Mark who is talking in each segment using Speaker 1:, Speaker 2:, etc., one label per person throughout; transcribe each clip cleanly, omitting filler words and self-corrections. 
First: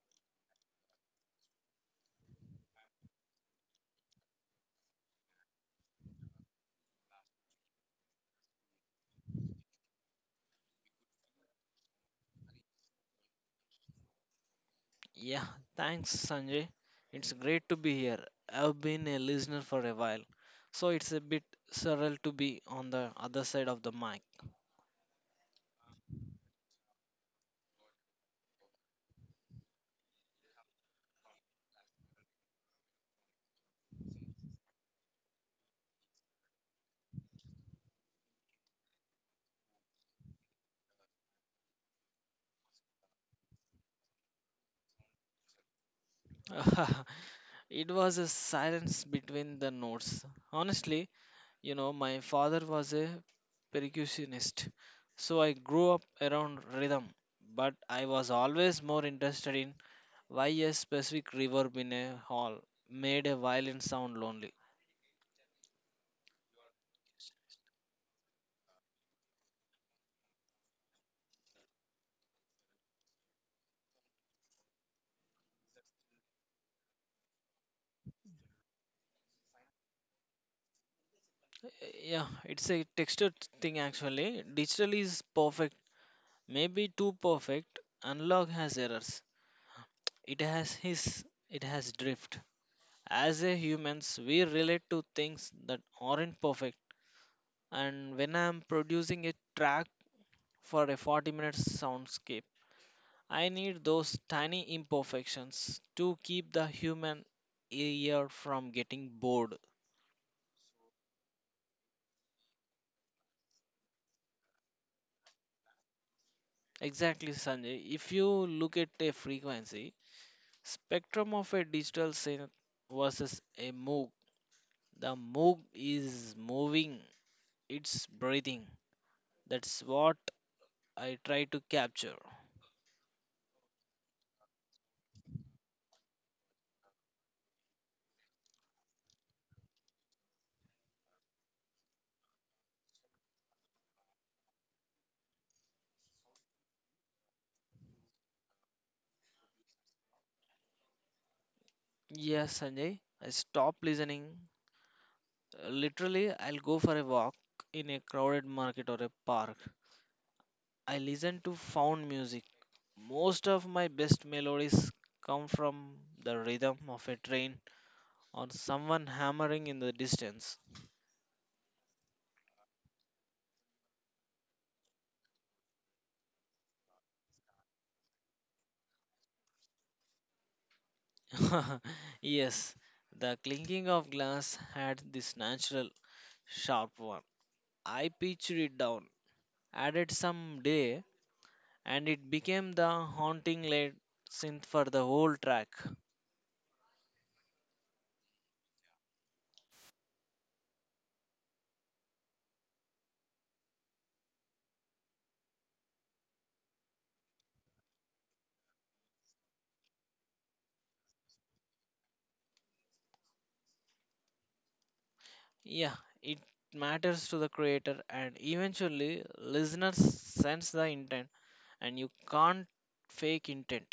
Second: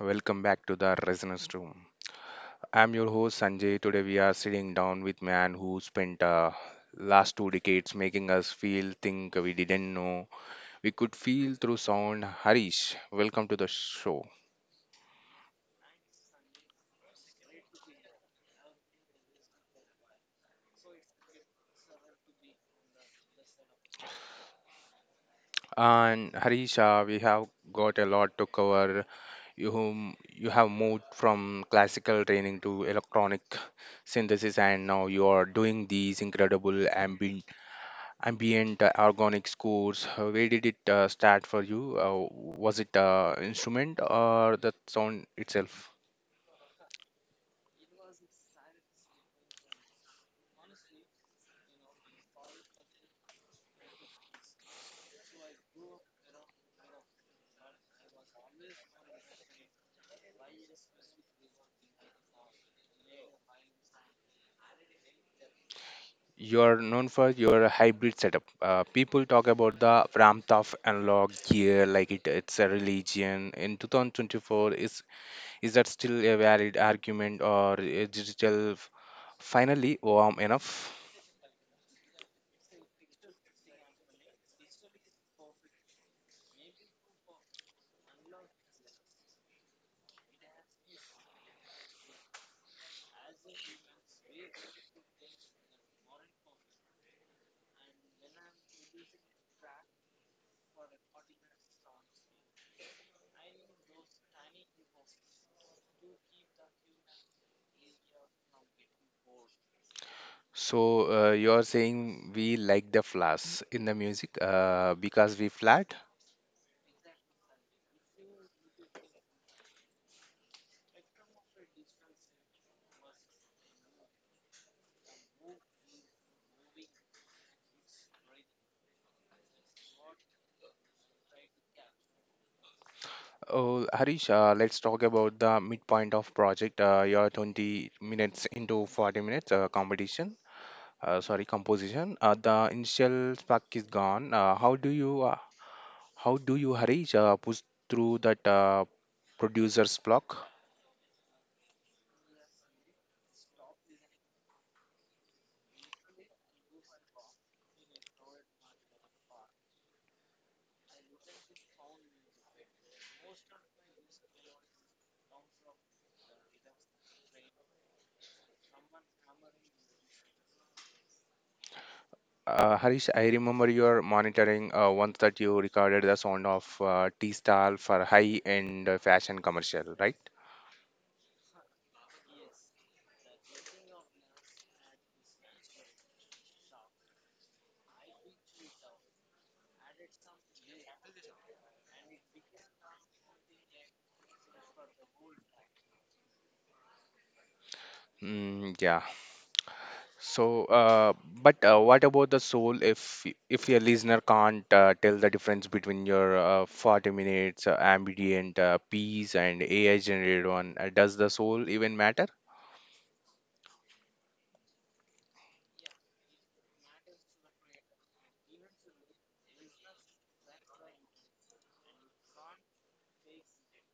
Speaker 1: Welcome back to the Resonance Room. I'm your host Sanjay. Today we are sitting down with man who spent last two decades making us feel think we didn't know we could feel through sound. Harish, welcome to the show.
Speaker 2: Yeah, thanks, Sanjay. It's great to be here. I've been a listener for a while, so it's a bit surreal to be on the other side of the mic.
Speaker 1: And Harish, we have got a lot to cover. You whom you have moved from classical training to electronic synthesis, and now you are doing these incredible ambient organic scores. Where did it start for you? Was it instrument or the sound itself?
Speaker 2: It was a silence between the notes. Honestly, my father was a percussionist, so I grew up around rhythm, but I was always more interested in why a specific reverb in a hall made a violin sound lonely.
Speaker 1: You are known for your hybrid setup. People talk about the warmth of analog gear like it's a religion in 2024. Is that still a valid argument, or is digital finally warm enough?
Speaker 2: Yeah, it's a texture thing actually. Digital is perfect, maybe too perfect. Analog has errors. It has his, it has drift. As a humans, we relate to things that aren't perfect. And when I'm producing a track for a 40-minute soundscape, I need those tiny imperfections to keep the human ear from getting bored.
Speaker 1: So you are saying we like the flash in the music because we flat?
Speaker 2: Exactly, Sanjay. If you look at a frequency, spectrum of a digital synth versus a Moog. The Moog is moving, it's breathing. That's what I try to capture.
Speaker 1: Oh, Harish, let's talk about the midpoint of project. You're 20 minutes into 40 minutes competition. Sorry, composition. The initial spark is gone. How do you, Harish, push through that producer's block?
Speaker 2: Yes, Sanjay, I stop listening. Literally, I'll go for a walk in a crowded market or a park. I listen to found music. Most of my best melodies come from the rhythm of a train or someone hammering in the distance.
Speaker 1: Harish, I remember you're monitoring once that you recorded the sound of T-Style for high-end fashion commercial, right?
Speaker 2: Yes, the clinking of glass had this natural sharp one. I pitched it down, added some day, and it became the haunting lead synth for the whole track.
Speaker 1: Mm, yeah. So, but what about the soul if if your listener can't tell the difference between your 40 minutes ambient piece and AI generated one? Does the soul even matter?
Speaker 2: Yeah, it matters to the creator, and eventually, listeners sense the intent, and you can't fake intent.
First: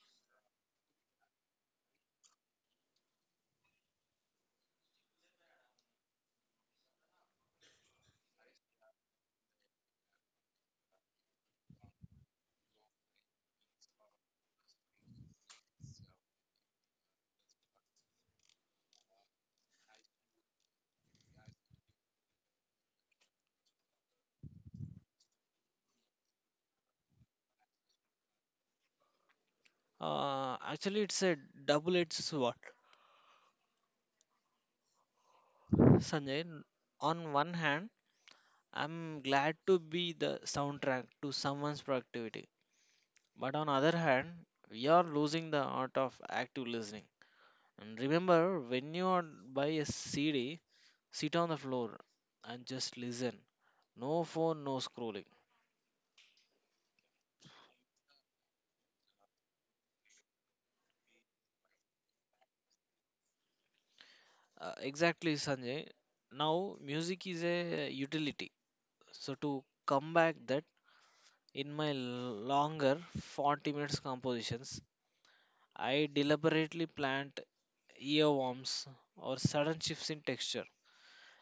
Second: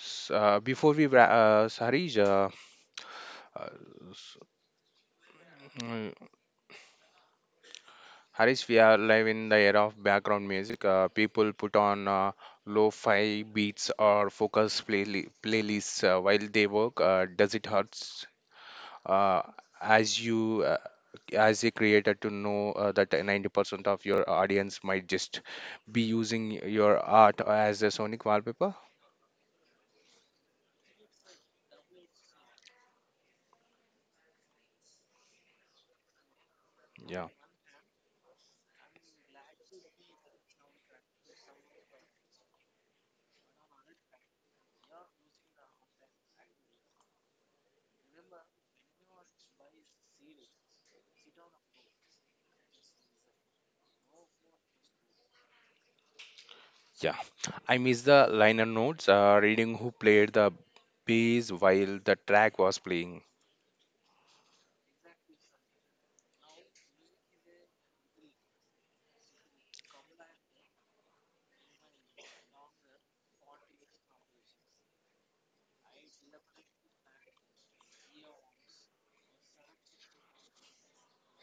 Speaker 1: S- before we, wra- s- Harish, uh, s- mm, Harish, we are live in the era of background music. People put on lo-fi beats or focus play playlists while they work. Does it hurt uh, as you uh, as a creator to know that 90% of your audience might just be using your art as a sonic wallpaper?
Speaker 2: Actually, it's a double edged sword, Sanjay.
Speaker 1: Yeah.
Speaker 2: On one hand, I'm glad to be the soundtrack to someone's productivity. But on other hand, we are losing the art of active listening. And remember, when you are buy a CD, sit on the floor and just listen. No phone, no scrolling.
Speaker 1: Yeah, I miss the liner notes, reading who played the bass while the track was playing.
Speaker 2: Exactly, Sanjay. Now, music is a utility. So to come back that in my longer 40 minutes compositions, I deliberately plant earworms or sudden shifts in texture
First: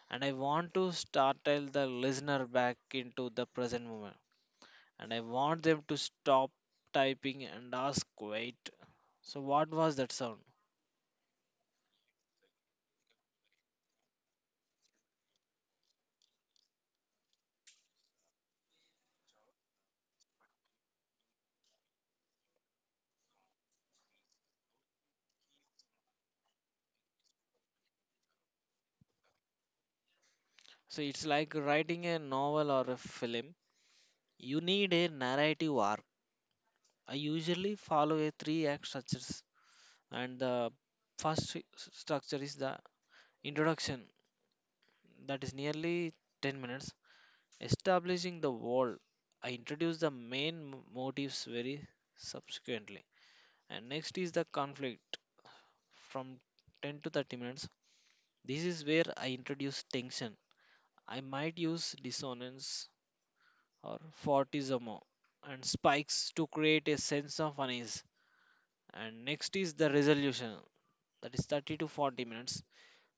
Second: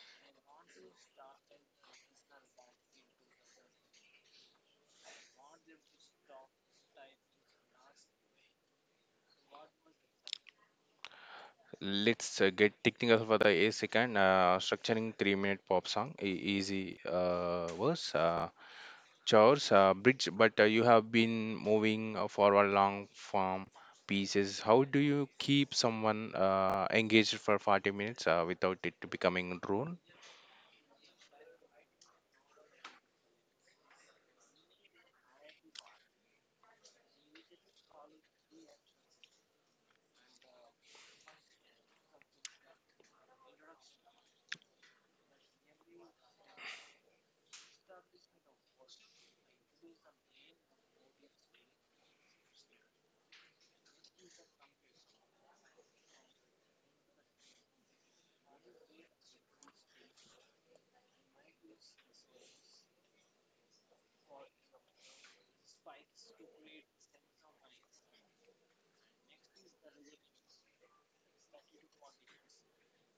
Speaker 2: and I want to startle the listener back into the present moment. And I want them to stop typing and ask, wait, so what was that sound?
Speaker 1: Let's get technical for the a second. Structuring 3 minute pop song, easy. Verse, chores, bridge, but you have been moving forward long form pieces. How do you keep someone engaged for 40 minutes without it becoming drone?
Speaker 2: So it's like writing a novel or a film. You need a narrative arc. I usually follow a three act structures, and the structure is the introduction, that is nearly 10 minutes, establishing the world. I introduce the main motives very subsequently. And next is the conflict from 10 to 30 minutes. This is where I introduce tension. I might use dissonance or fortissimo and spikes to create a sense of unease. And next is the resolution, that is 30 to 40 minutes,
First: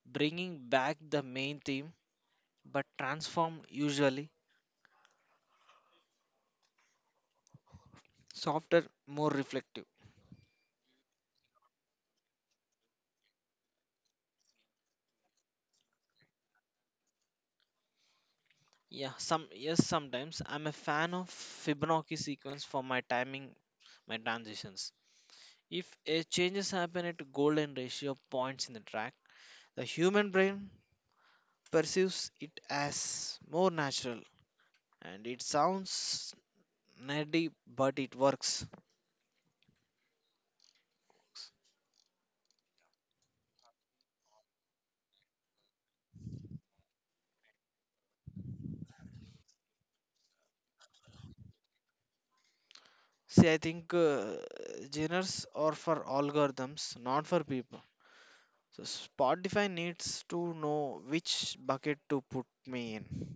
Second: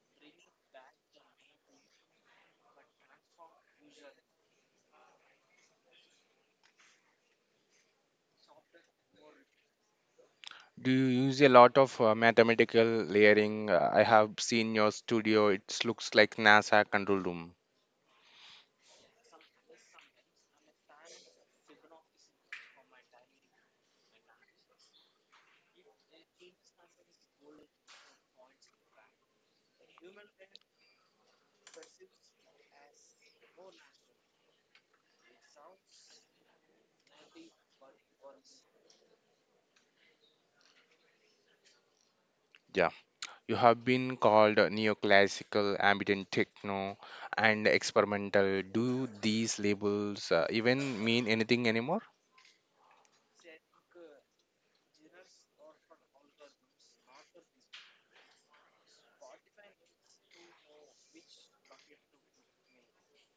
Speaker 2: bringing back the main theme but transformed usually softer, more reflective.
Speaker 1: Do you use a lot of mathematical layering? I have seen your studio. It looks like NASA control room.
Speaker 2: Yeah, some yes, sometimes I'm a fan of Fibonacci sequence for my timing, my transitions. If a changes happen at golden ratio of points in the track, the human brain perceives it as more natural and it sounds nerdy but it works.
Speaker 1: Yeah. You have been called neoclassical, ambient techno, and experimental. Do these labels even mean anything anymore?
Speaker 2: See, I think genres are for algorithms, not for people. So Spotify needs to know which bucket to put me in.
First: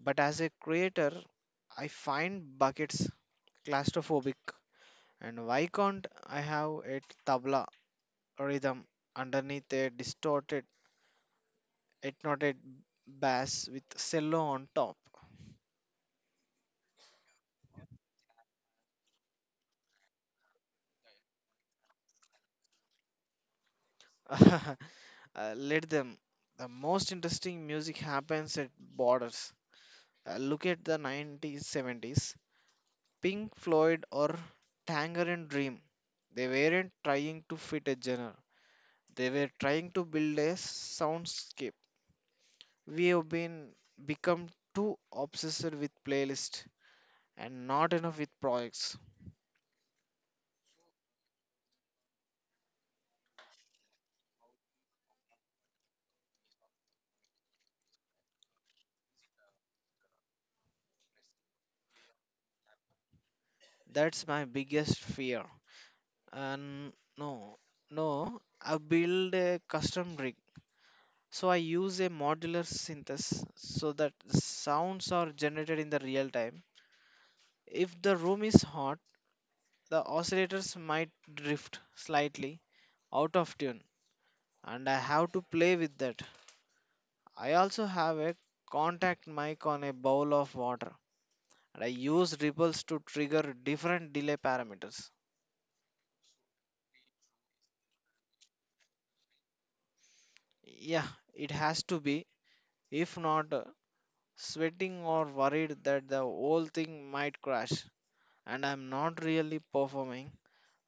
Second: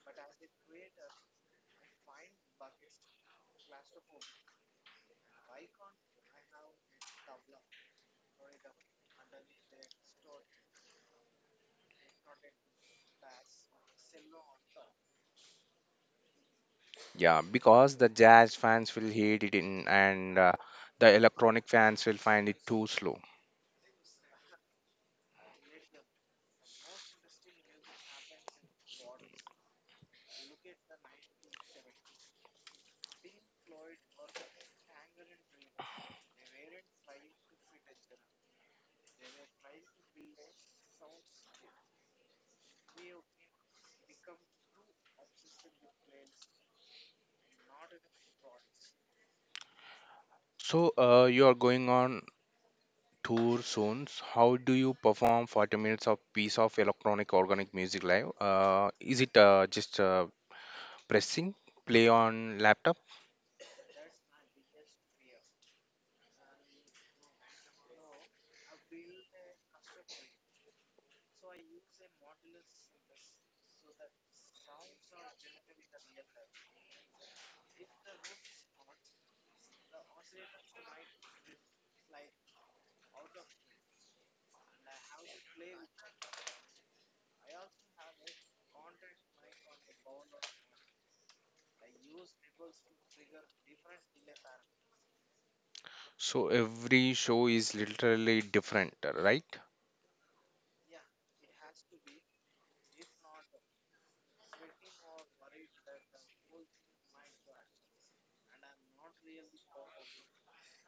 Speaker 2: But as a creator, I find buckets claustrophobic and why can't I have a tabla rhythm underneath a distorted, hypnotic bass with cello on top.
Speaker 1: Yeah, because the jazz fans will hate it in, and the electronic fans will find it too slow.
Speaker 2: Let them. The most interesting music happens at borders. Look at the 1970s. Pink Floyd or Tangerine Dream. They weren't trying to fit a genre. They were trying to build a soundscape. We have been become too obsessed with playlists and not enough with projects.
Speaker 1: So you are going on tour soon. So how do you perform 40 minutes of piece of electronic organic music live? Is it just pressing play on laptop?
Speaker 2: That's my biggest fear. And no, I build a custom rig. So I use a modular synthesis so that sounds are generated in the real time. If the room is hot, the oscillators might drift slightly out of tune, and I have to play with that. I also have a contact mic on a bowl of water, and I use ripples to trigger different delay parameters.
Speaker 1: So every show is literally different, right?
Speaker 2: Yeah, it has to be. If not, sweating or worried that the whole thing might crash and I'm not really performing,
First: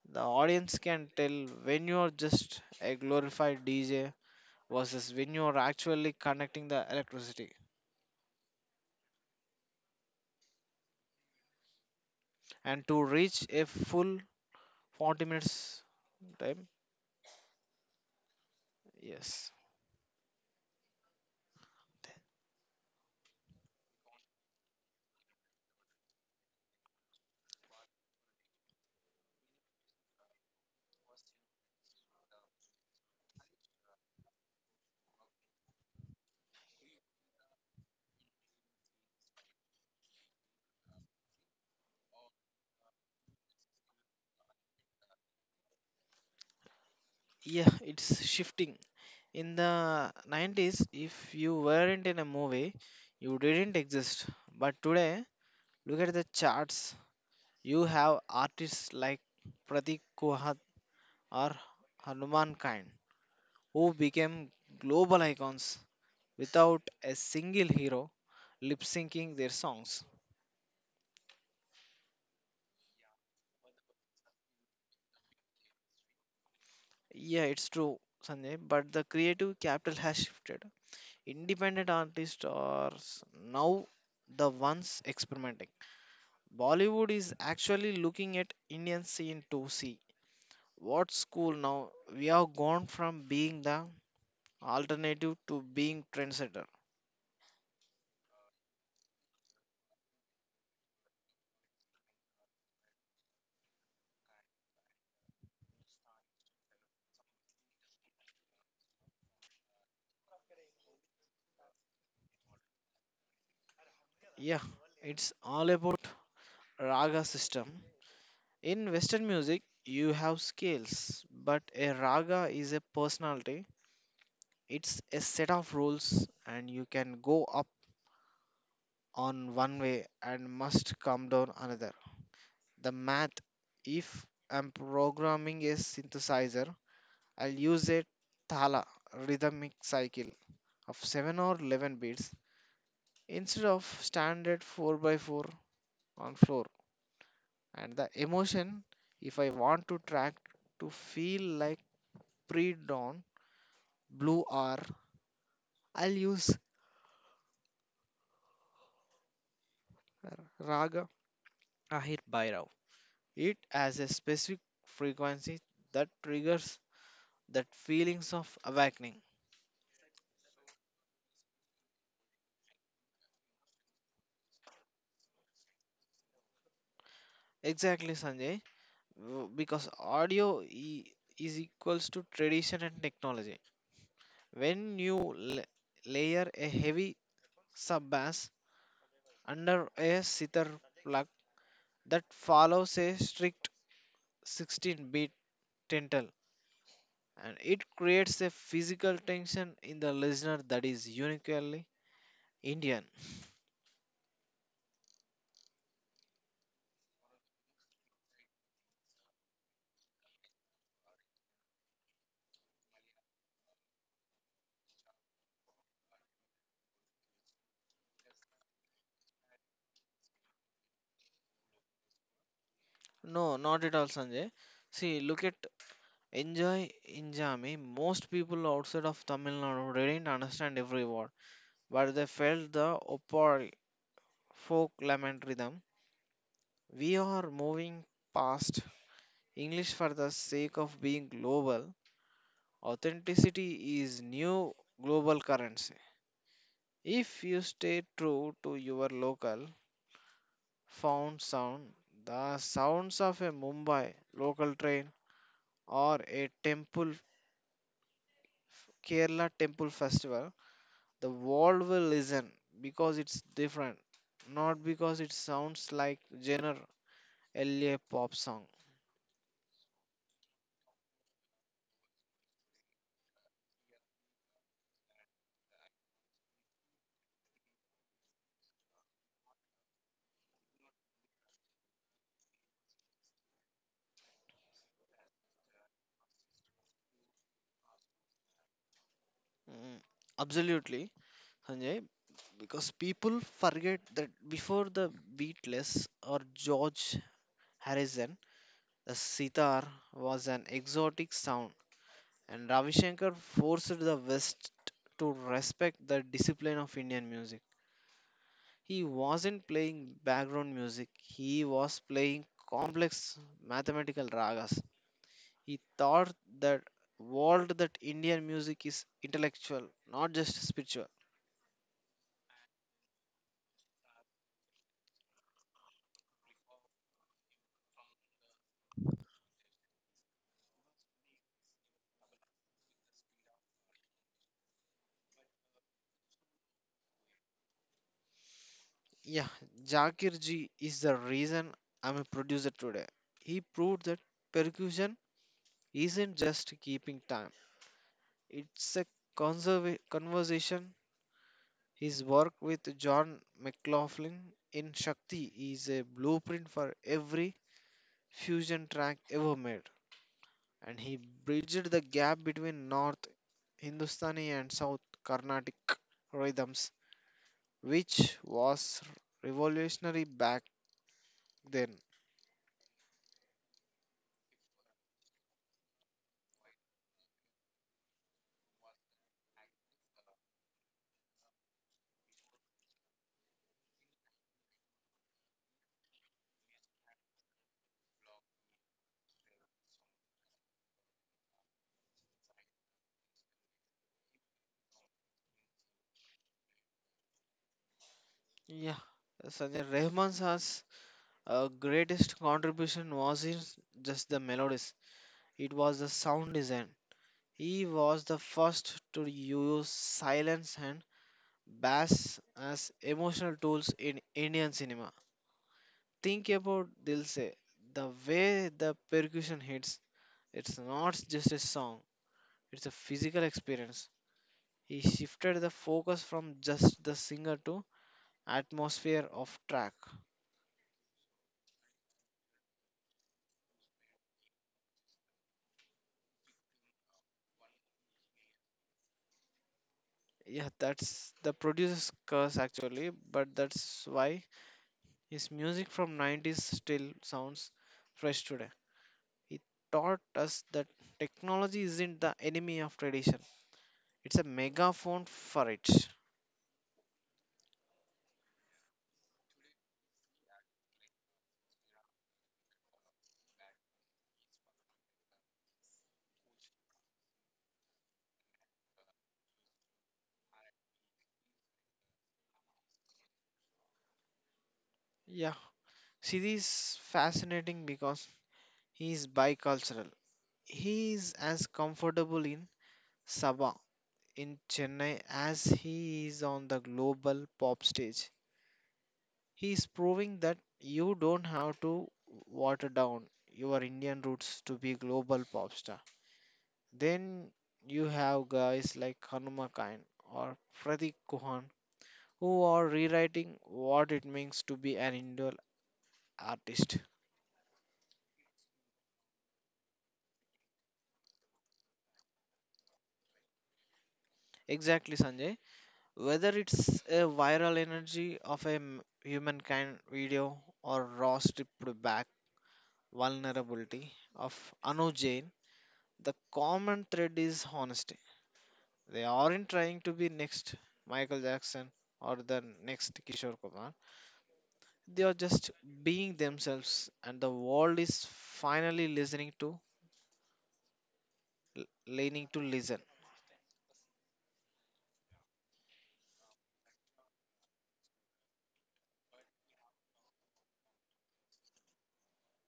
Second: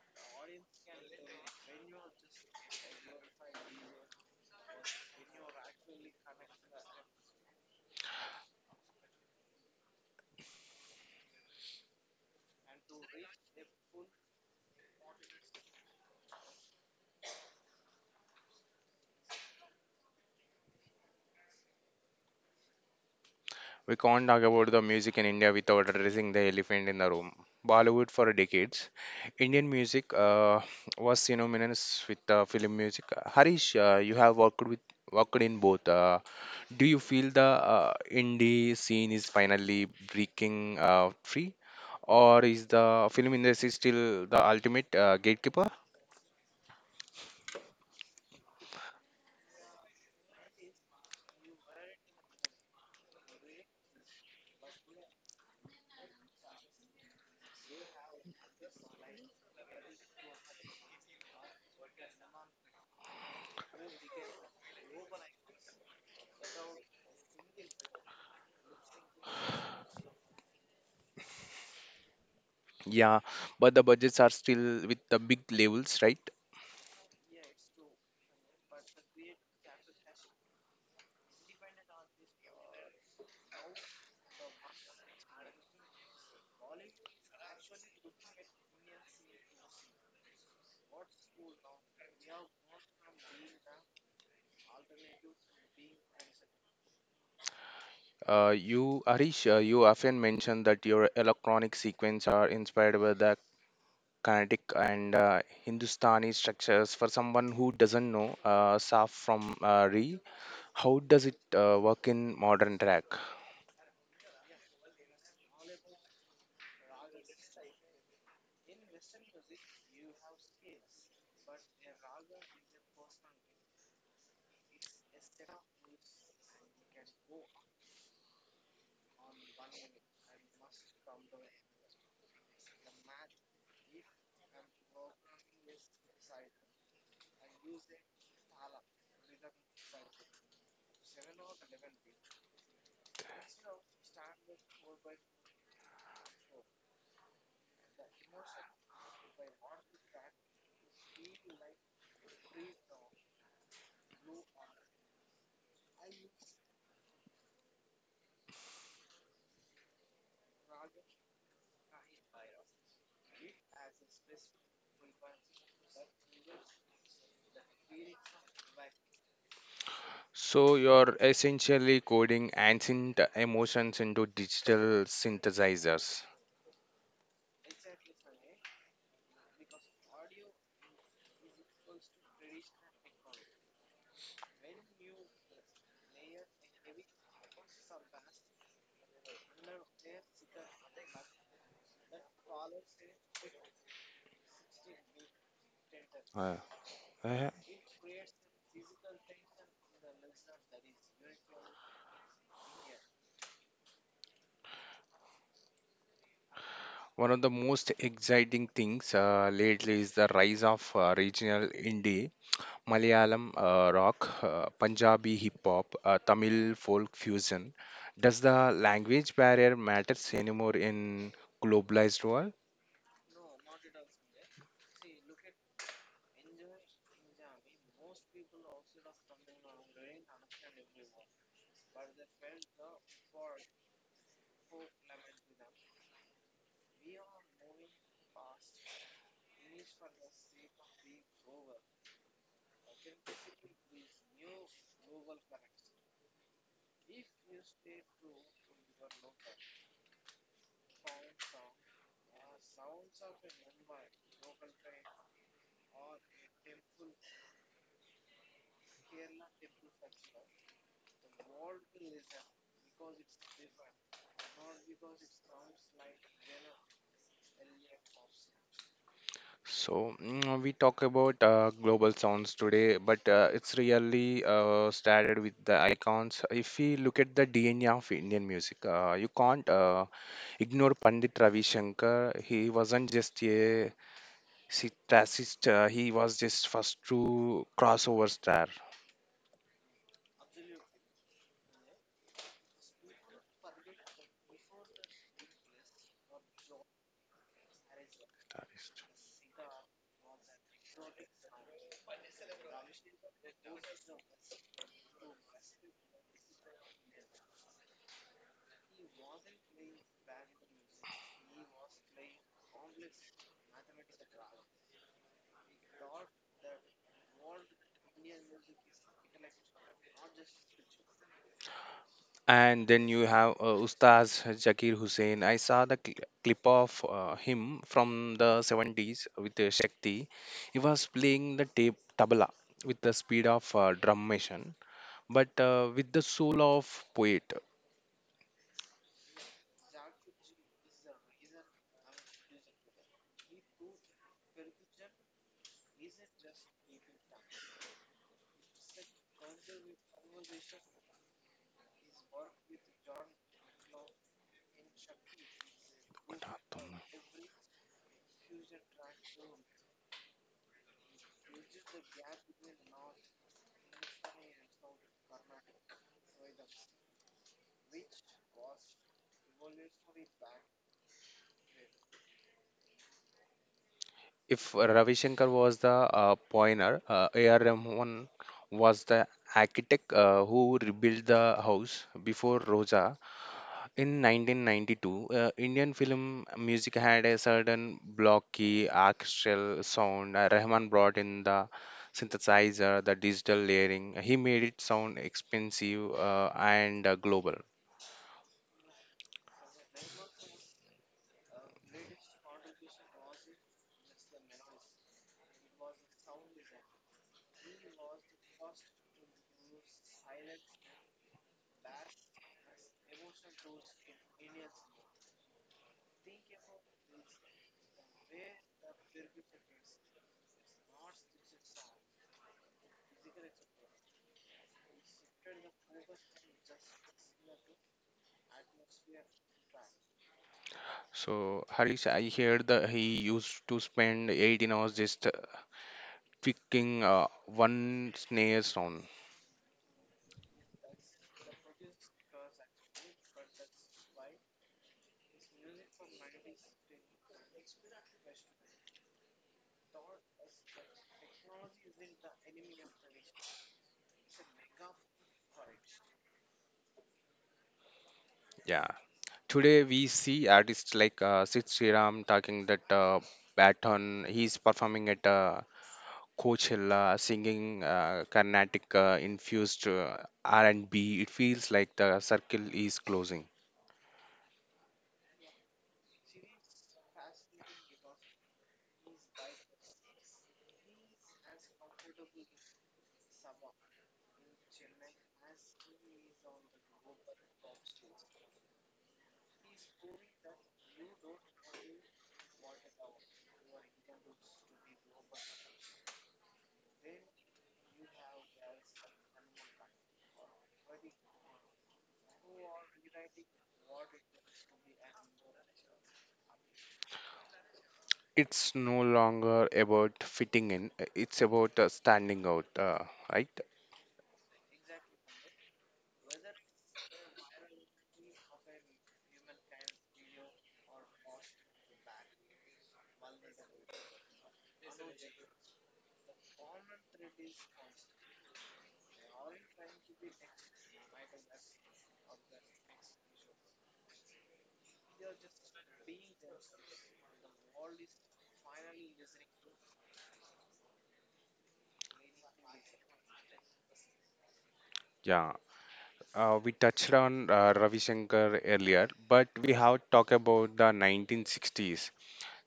Speaker 2: the audience can tell when you're just a glorified DJ versus when you're actually connecting the electricity. And to reach a full 40 minutes time, yes.
Speaker 1: We can't talk about the music in India without addressing the elephant in the room. Bollywood for decades, Indian music was synonymous with film music. Harish, you have worked in both. Do you feel the indie scene is finally breaking free, or is the film industry still the ultimate gatekeeper?
Speaker 2: Yeah, it's shifting. In the 90s, if you weren't in a movie, you didn't exist. But today, look at the charts. You have artists like Pratik Kuhat or Hanuman Kind who became global icons without a single hero lip syncing their songs.
Speaker 1: Yeah, but the budgets are still with the big labels, right?
Speaker 2: Yeah, it's true, Sanjay, but the creative capital has shifted. Independent artists are s- now the ones experimenting. Bollywood is actually looking at Indian scene to see what's cool now. We have gone from being the alternative to being trendsetter.
Speaker 1: You, Arish, you often mention that your electronic sequence are inspired by the kinetic and Hindustani structures. For someone who doesn't know Saaf from Re, how does it work in modern track?
Speaker 2: Yeah, it's all about raga system. In Western music, you have scales, but a raga is a personality. It's a set of rules, and you can go up on one way and must come down another. The math, if I'm programming a synthesizer, I'll use a thala rhythmic cycle of 7 or 11 beats instead of standard 4 by 4 on floor. And the emotion, if I want to track to feel like pre-dawn blue hour, I'll use raga ahir bhairav. It has a specific frequency that triggers that feelings of awakening.
Speaker 1: So you're essentially coding ancient emotions into digital synthesizers.
Speaker 2: Exactly, Sanjay. Because audio is equals to tradition and technology when you la- layer a heavy sub bass under a sitar plug that follows a strict 16 beat dental
Speaker 1: Uh, uh,
Speaker 2: and it creates a physical tension in the listener that is uniquely Indian.
Speaker 1: One of the most exciting things lately is the rise of regional indie Malayalam rock, Punjabi hip hop, Tamil folk fusion. Does the language barrier matters anymore in globalized world?
Speaker 2: No, not at all, Sanjay. See, look at Enjoy Injami. Most people outside of Tamil Nadu didn't understand every word, but they felt the opal folk lament rhythm. We are moving past English for the sake of being global. Authenticity is new global currency. If you stay true to your local, found sound, the sounds of a Mumbai local train or a temple Kerala temple festival, the world will listen because it's different, not because it sounds like genre LA pop song.
Speaker 1: So mm, we talk about global sounds today, but it's really started with the icons. If we look at the DNA of Indian music, you can't ignore Pandit Ravi Shankar. He wasn't just a sitarist; he was just first true crossover star.
Speaker 2: Mm, absolutely, Sanjay, because people forget that before the Beatles or George Harrison,
Speaker 1: Guitarist.
Speaker 2: the sitar was an exotic sound. And Ravi Shankar forced the West to respect the discipline of Indian music. He wasn't playing background music, he was playing complex mathematical ragas. He thought that world that Indian music is intellectual, not just spiritual.
Speaker 1: And then you have Ustaz Zakir Hussain. I saw the clip of him from the 70s with Shakti. He was playing the tape tabla with the speed of drum machine, but with the soul of poet.
Speaker 2: Yeah, Jakir Ji is the reason I'm a producer today. He proved that percussion isn't just keeping time, it's a conversation. His work with John McLaughlin in Shakti is a blueprint for every fusion track ever made, and he bridged the gap between North Hindustani and South Carnatic rhythms, which was revolutionary back then.
Speaker 1: If Ravi Shankar was the pioneer, A.R. Rahman was the architect who rebuilt the house before Rosa. In 1992, Indian film music had a certain blocky orchestral sound. Rahman brought in the synthesizer, the digital layering. He made it sound expensive and global.
Speaker 2: Yeah, Sanjay Rahman's has, greatest contribution wasn't just the melodies; it was the sound design. He was the first to use silence and bass as emotional tools in Indian cinema. Think about Dilse, the way the percussion hits, it's not just a song, it's a physical experience. He shifted the focus from just the singer to atmosphere of track.
Speaker 1: So Harish, I heard that he used to spend 18 hours just picking one snare sound.
Speaker 2: Yeah, that's the producer's curse actually, but that's why his music from 90s still sounds fresh today. He taught us that technology isn't the enemy of tradition. It's a megaphone for it.
Speaker 1: Yeah. Today we see artists like Sid Sriram talking that baton. He's performing at Coachella singing Carnatic infused R&B. It feels like the circle is closing.
Speaker 2: Yeah. Siri is fascinating because he is bicultural. He is as comfortable in Sabah in Chennai as he is on the global pop stage. He is proving that you don't have to water down your Indian roots to be global pop star. Then you have guys like Hanuma Kain or Pratik Kuhan who are rewriting what it means to be an Indian artist.
Speaker 1: It's no longer about fitting in; it's about standing out, right?
Speaker 2: Exactly, Sanjay. Whether it's a viral energy of a humankind video or raw stripped back vulnerability of Anu Jain, the common thread is honesty. They aren't trying to be next Michael Jackson or the next Kishore Kumar. They are just being themselves, and the world is finally listening to, leaning to listen.
Speaker 1: Yeah. We touched on Ravi Shankar earlier, but we have talked about the 1960s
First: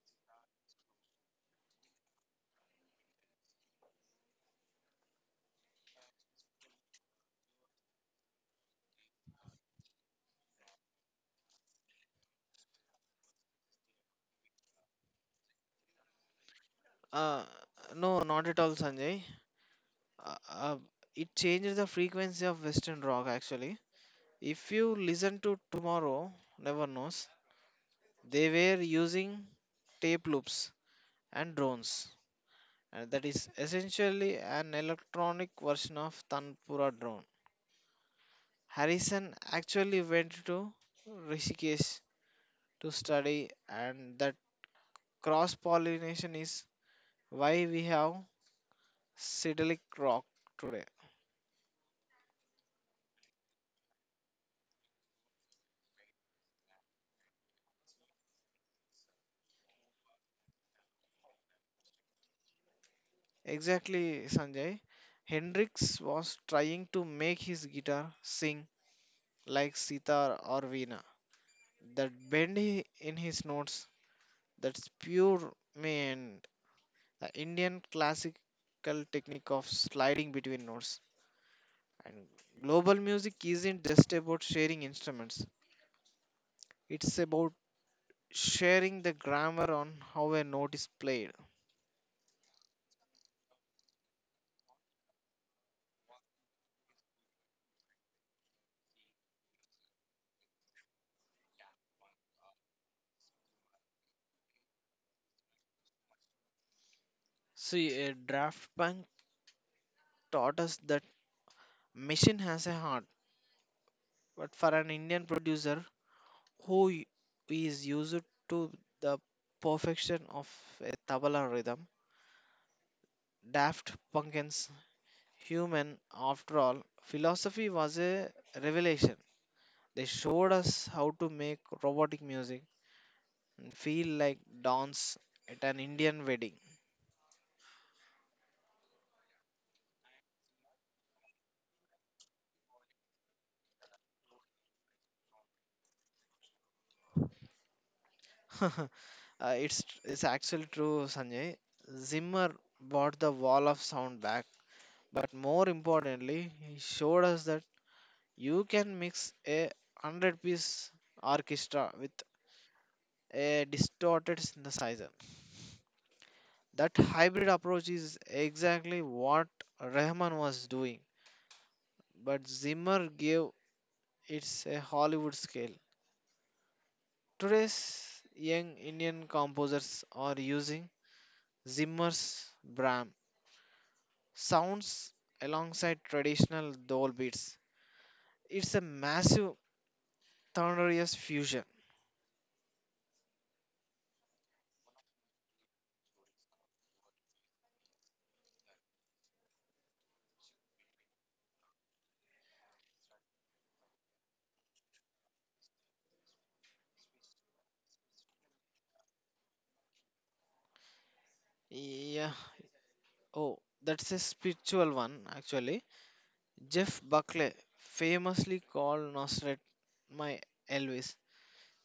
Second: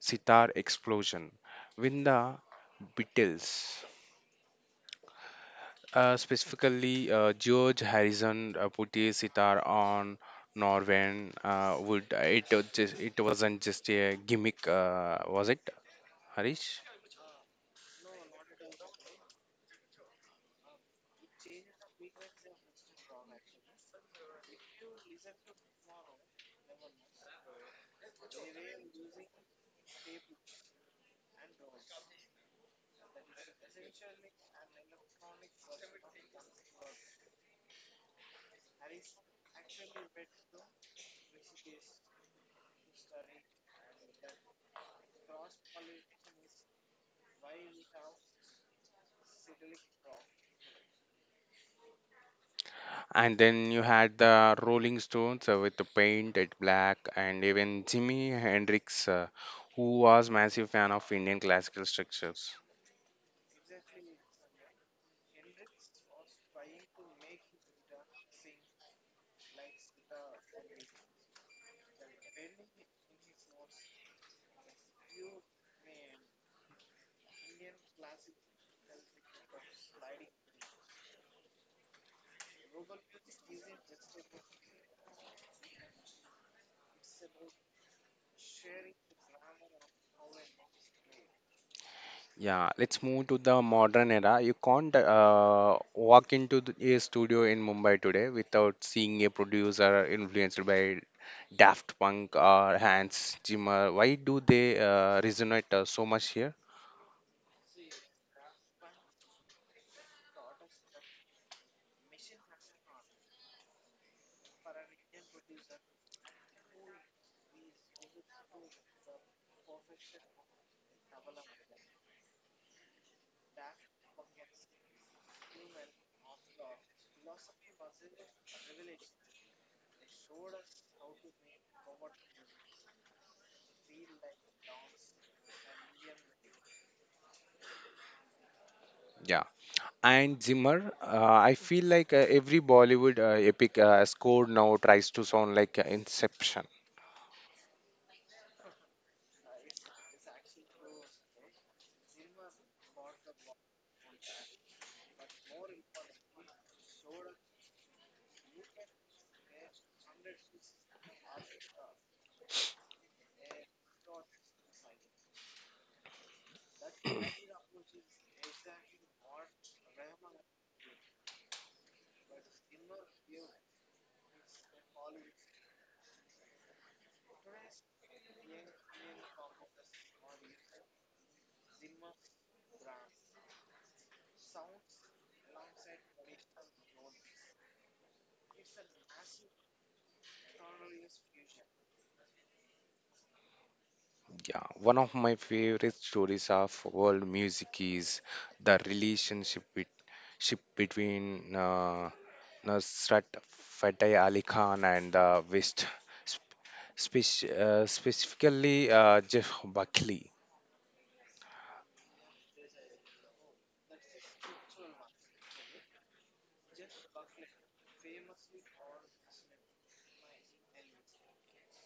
Speaker 1: sitar explosion. When the Beatles, specifically, George Harrison put his sitar on Norwegian wood. It was just, it wasn't just a gimmick, was it, Harish?
Speaker 2: Uh, no, not at all, Sanjay. uh, uh, it changes the frequency of western rock actually. If you listen to tomorrow never knows, they were using tape loops and drones, and that is essentially an electronic version of tanpura drone. Harrison actually went to Rishikesh to study, and that cross pollination is why we have psychedelic rock today.
Speaker 1: And then you had the Rolling Stones with the painted black, and even Jimi Hendrix, who was massive fan of Indian classical structures.
Speaker 2: Exactly, Sanjay. Hendrix was trying to make his guitar sing like sitar or veena. That in his notes, that's pure and the Indian classical technique of sliding between notes. And global music isn't just about sharing instruments, it's about sharing the grammar on how a note is played.
Speaker 1: Yeah, let's move to the modern era. You can't walk into a studio in Mumbai today without seeing a producer influenced by Daft Punk or Hans Zimmer. Why do they resonate so much here?
Speaker 2: See, a draft bank taught us that machine has a heart, but for an Indian producer, who y- is used to the perfection of a tabla rhythm. Daft Punk's human, after all, philosophy was a revelation. They showed us how to make robotic music and feel like dance at an Indian wedding.
Speaker 1: Yeah. And Zimmer, I feel like every Bollywood epic score now tries to sound like Inception.
Speaker 2: It's actually true, Sanjay. Zimmer brought the wall of sound back, but more importantly, he showed us that you can mix a 100-piece orchestra with a distorted synthesizer. That hybrid approach is exactly what Rahman was doing, but Zimmer gave it a Hollywood scale. Today's young Indian composers are using Zimmer's Brahm sounds alongside traditional Dole beats. It's a massive, thunderous fusion.
Speaker 1: Yeah, one of my favorite stories of world music is the relationship with ship between Nusrat Fateh Ali Khan and the West, specifically Jeff Buckley.
Speaker 2: Yeah. Oh, that's a spiritual one actually. Jeff Buckley famously called Nosrat my Elvis.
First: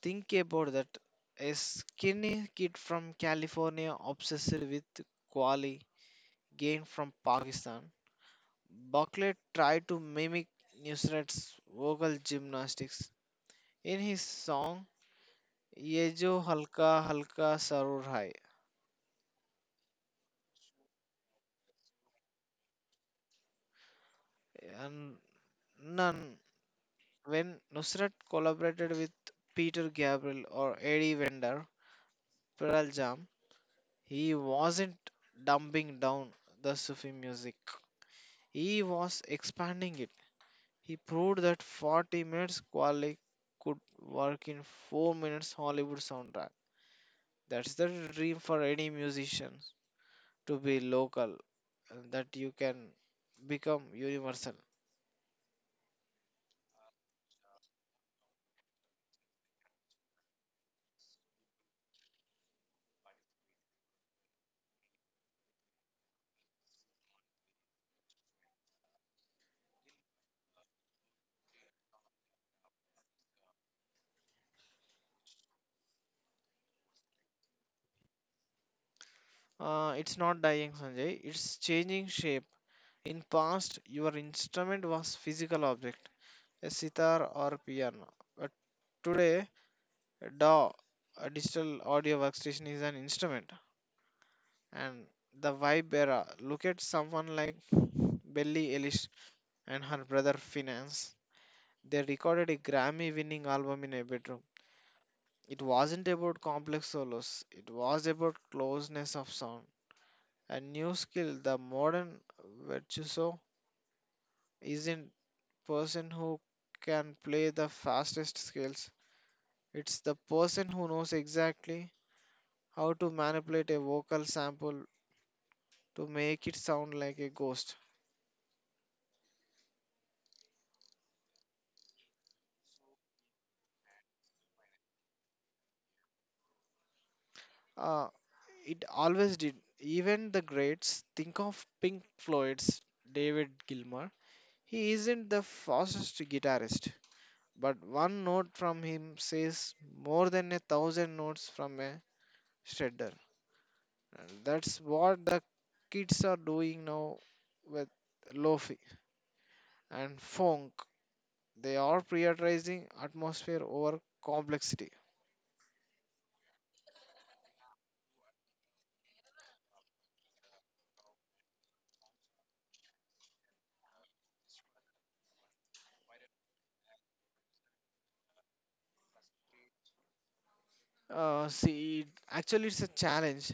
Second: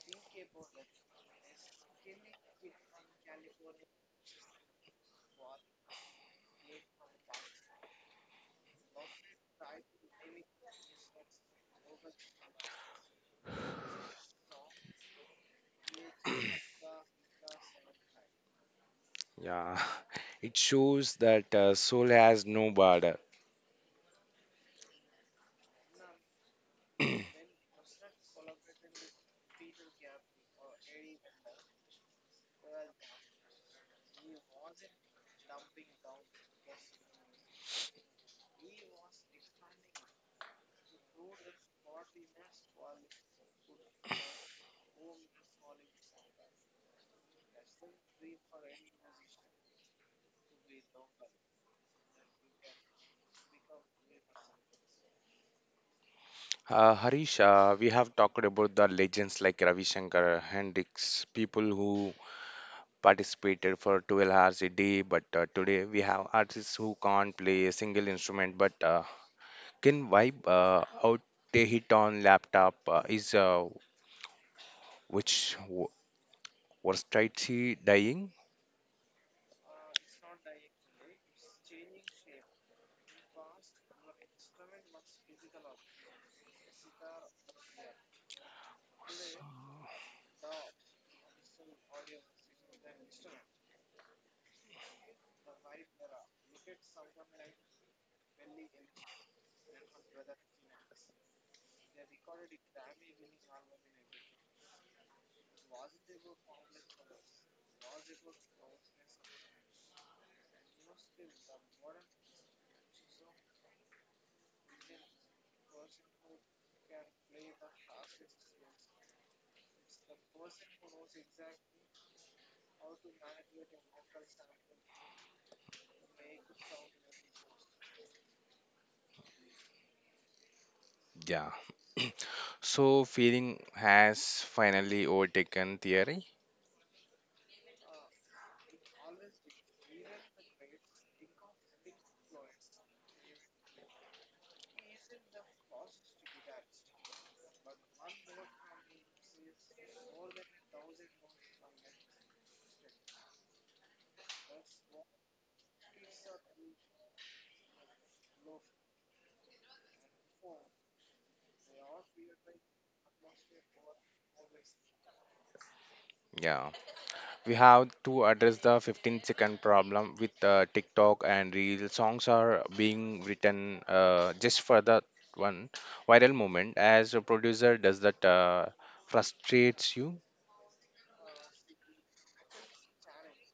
Speaker 2: Think about that. A skinny kid from California obsessed with quality gained from Pakistan. Buckley tried to mimic Nusrat's vocal gymnastics in his song Ye Jo Halka Halka Sarur Hai.
Speaker 1: Yeah, it shows that soul has no border.
Speaker 2: And none, when Nusrat collaborated with Peter Gabriel or Eddie Vedder, Pearl Jam, he wasn't dumbing down the Sufi music. He was expanding it. He proved that 40 minutes Kwale could work in 4 minutes Hollywood soundtrack. That's the dream for any musician, to be local, and that you can become universal.
Speaker 1: Harish, we have talked about the legends like Ravi Shankar, Hendrix, people who participated for 12 hours a day. But today we have artists who can't play a single instrument but can vibe out a hit on laptop. Is which versatility dying?
Speaker 2: It's not dying, Sanjay. It's changing shape. In past, your instrument was physical object, a sitar or piano. But today, DAW, a digital audio workstation, is an instrument. And the vibe era, look at someone like Billie Eilish and her brother Finance. They recorded a Grammy winning album in a bedroom. It wasn't about complex solos, it was about closeness of sound. A new skill, the modern virtuoso, isn't person who can play the fastest scales. It's the person who knows exactly how to manipulate a vocal sample to make it sound like a ghost.
Speaker 1: Yeah. So feeling has finally overtaken theory.
Speaker 2: Uh, it always did. Even the greats think of Pink Floyd's David Gilmour. He isn't the fastest guitarist, but one note from him says more than a thousand notes from a shredder. And that's what the kids are doing now with lofi and funk. They are prioritizing atmosphere over complexity.
Speaker 1: Yeah. We have to address the 15-second problem with TikTok and real songs are being written just for the one viral moment. As a producer, does that frustrates you?
Speaker 2: Actually, it's a challenge.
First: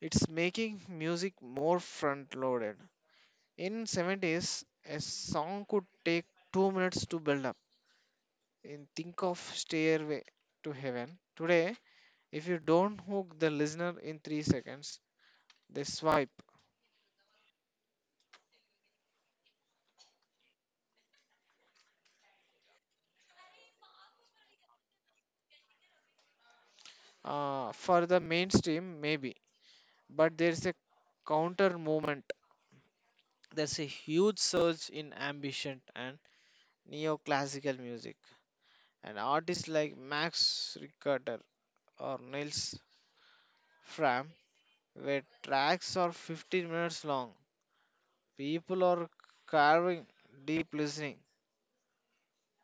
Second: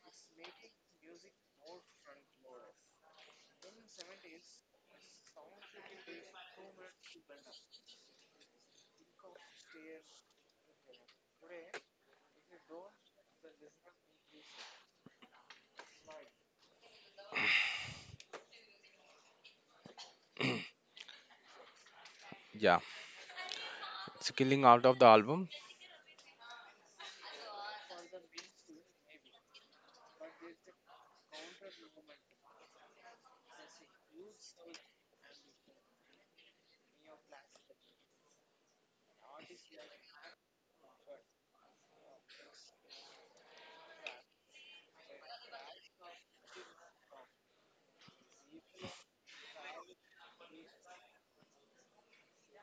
Speaker 2: It's making music more front loaded. In 70s, a song could take 2 minutes to build up. In think of Stairway to Heaven. Today, if you don't hook the listener in 3 seconds, they swipe.
Speaker 1: Yeah. It's killing out of the album.
Speaker 2: For the mainstream, maybe, but there's a counter movement. There's a huge surge in ambient and neoclassical music, and artists like Max Richter or Nils Fram where tracks are 15 minutes long. People are carving deep listening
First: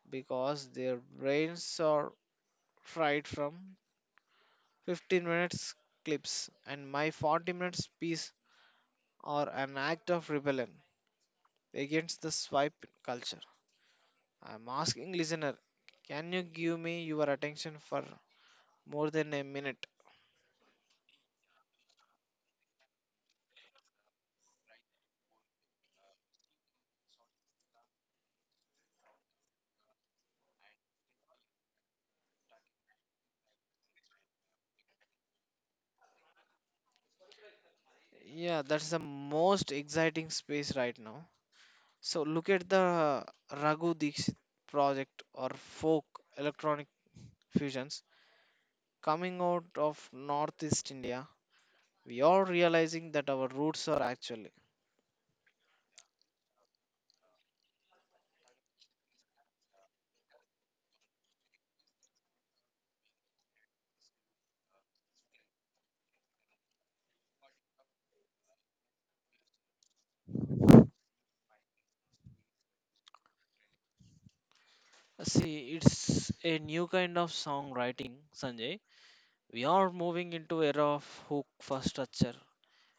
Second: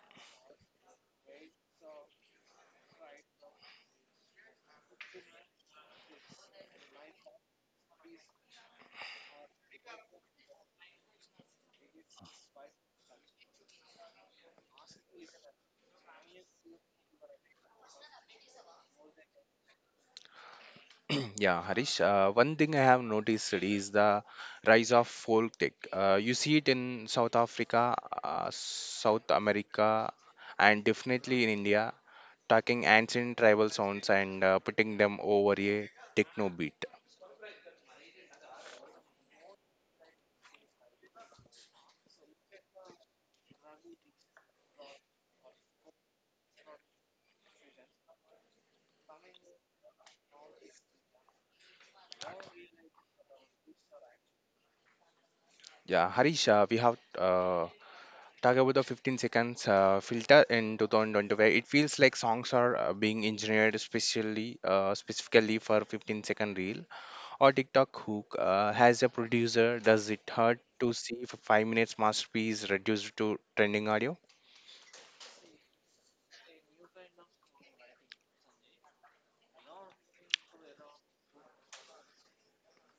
Speaker 2: because their brains are fried from 15 minutes clips, and my 40 minutes piece are an act of rebellion against the swipe culture. I'm asking listener, can you give me your attention for more than a minute?
Speaker 1: Yeah, Harish. One thing I have noticed is the rise of folk tech. You see it in South Africa, South America, and definitely in India, talking ancient tribal sounds and putting them over a techno beat.
Speaker 2: Yeah, that's the most exciting space right now. So look at the Raghu Dixit project or folk electronic fusions coming out of Northeast India. We are realizing that our roots are actually.
Speaker 1: Yeah, Harish, we have talked about the 15 seconds filter in 2025. It feels like songs are being engineered specifically for 15-second reel or TikTok hook. Has a producer. Does it hurt to see 5 minutes masterpiece reduced to trending audio?
Speaker 2: See, it's a new kind of songwriting, Sanjay. We are moving into era of hook for structure.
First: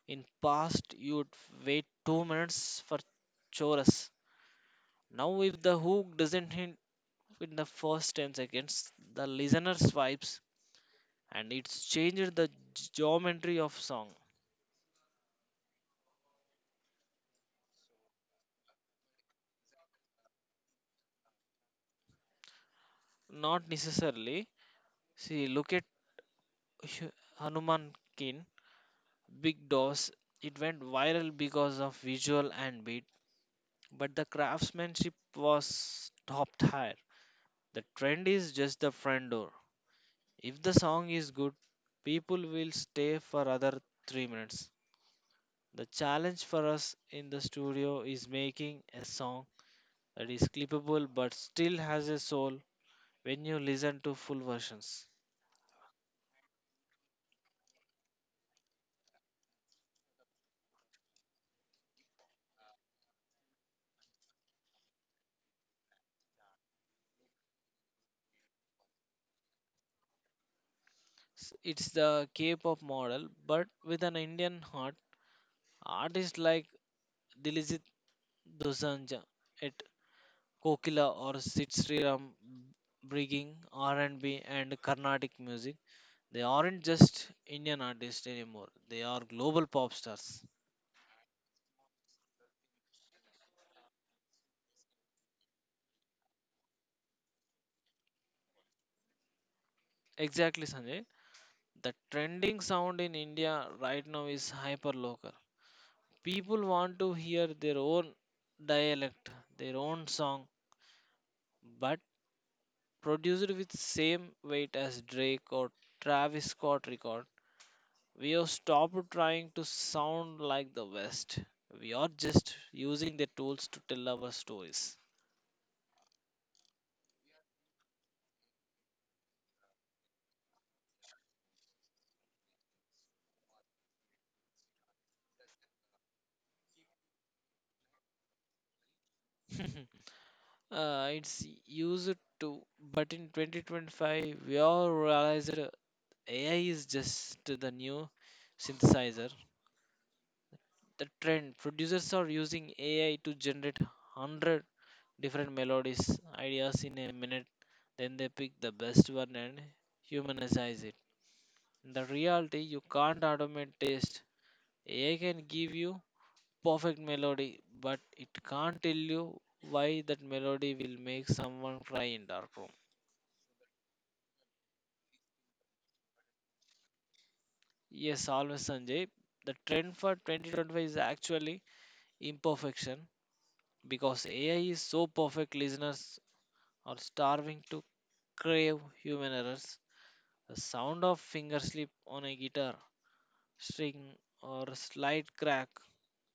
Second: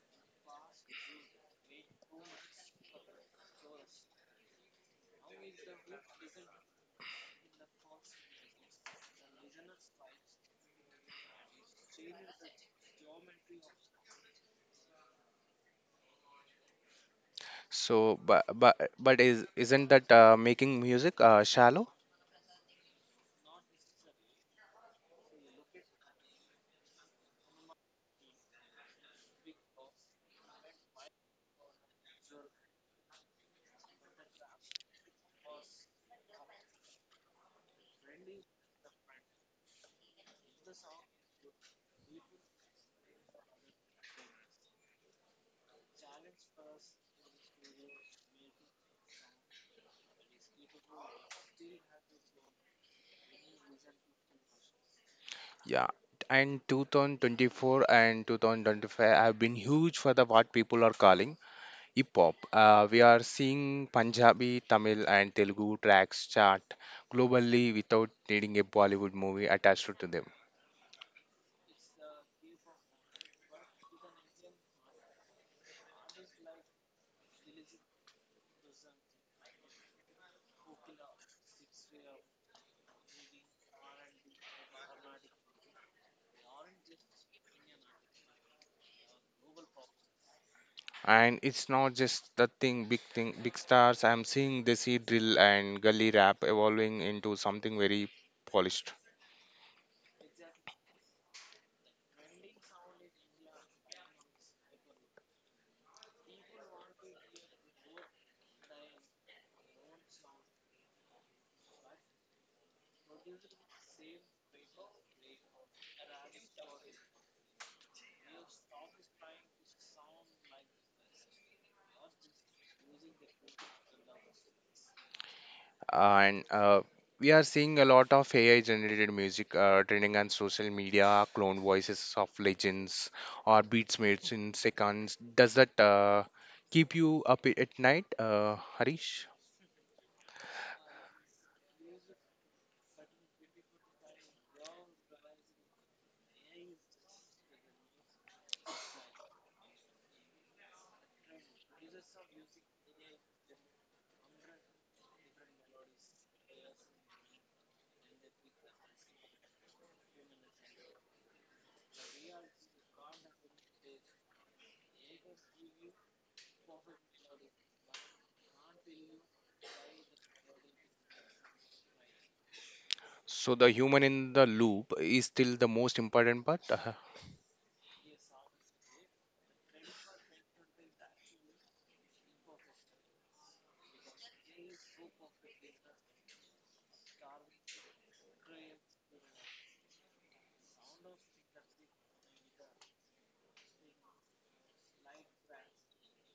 Speaker 2: In past, you'd wait 2 minutes for chorus. Now, if the hook doesn't hit in the first 10 seconds, the listener swipes, and it's changed the geometry of song.
Speaker 1: So, but is isn't that making music shallow?
Speaker 2: Not necessarily, see, look at Hu- hanuman kin big doors. It went viral because of visual and beat, but the craftsmanship was topped higher. The trend is just the front door. If the song is good, people will stay for other 3 minutes. The challenge for us in the studio is making a song that is clippable but still has a soul when you listen to full versions.
Speaker 1: Yeah. And 2024 and 2025 have been huge for the what people are calling hip hop. We are seeing Punjabi, Tamil, and Telugu tracks chart globally without needing a Bollywood movie attached to them.
Speaker 2: It's the K-pop model, but with an Indian heart. Artists like Diljit Dosanjh at Kokila or Sit Sriram bringing R&B and B and Carnatic music. They aren't just Indian artists anymore. They are global pop stars.
Speaker 1: And it's not just the thing big stars. I'm seeing the sea drill and gully rap evolving into something very polished.
Speaker 2: Exactly, Sanjay. The trending sound in India right now is hyper local. People want to hear their own dialect, their own song, but produced with same weight as Drake or Travis Scott record. We have stopped trying to sound like the West. We are just using the tools to tell our stories.
Speaker 1: And we are seeing a lot of ai generated music trending on social media, clone voices of legends or beats made in seconds. Does that keep you up at night, harish?
Speaker 2: It's used to, but in 2025, we all realized AI is just the new synthesizer. The trend producers are using AI to generate 100 different melodies ideas in a minute, then they pick the best one and humanize it. In the reality, you can't automate taste. AI can give you perfect melody, but it can't tell you why that melody will make someone cry in dark room.
Speaker 1: So the human in the loop is still the most important part.
Speaker 2: Yes, always, Sanjay. The trend for 2025 is actually imperfection, because AI is so perfect listeners or starving to crave human errors. The sound of finger slip on a guitar string or a slight crack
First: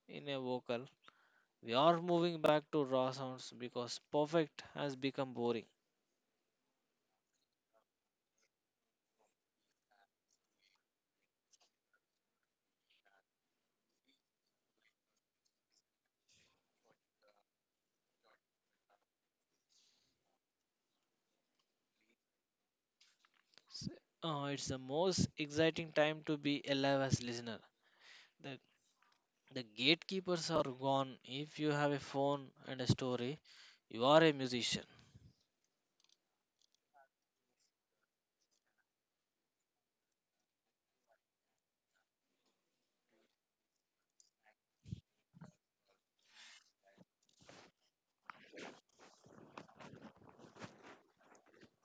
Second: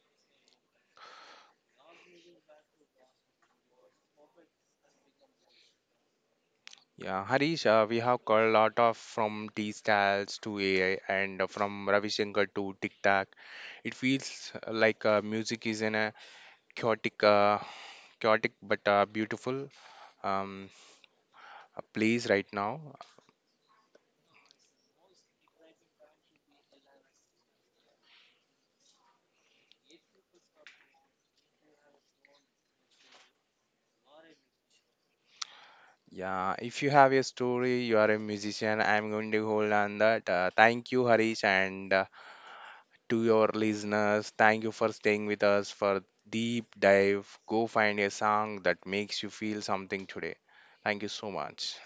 Speaker 2: in a vocal. We are moving back to raw sounds because perfect has become boring.
Speaker 1: Yeah, Harish, we have got a lot of from T styles to AI and from Ravi Shankar to Tic Tac. It feels like music is in a chaotic, uh, chaotic but beautiful um, place right now.
Speaker 2: S- it's the most exciting time to be alive as listener. The, the gatekeepers are gone. If you have a phone and a story, you are a musician.
Speaker 1: Yeah, if you have a story, you are a musician. I'm going to hold on that. Thank you, Harish, and to your listeners, thank you for staying with us for deep dive. Go find a song that makes you feel something today. Thank you so much.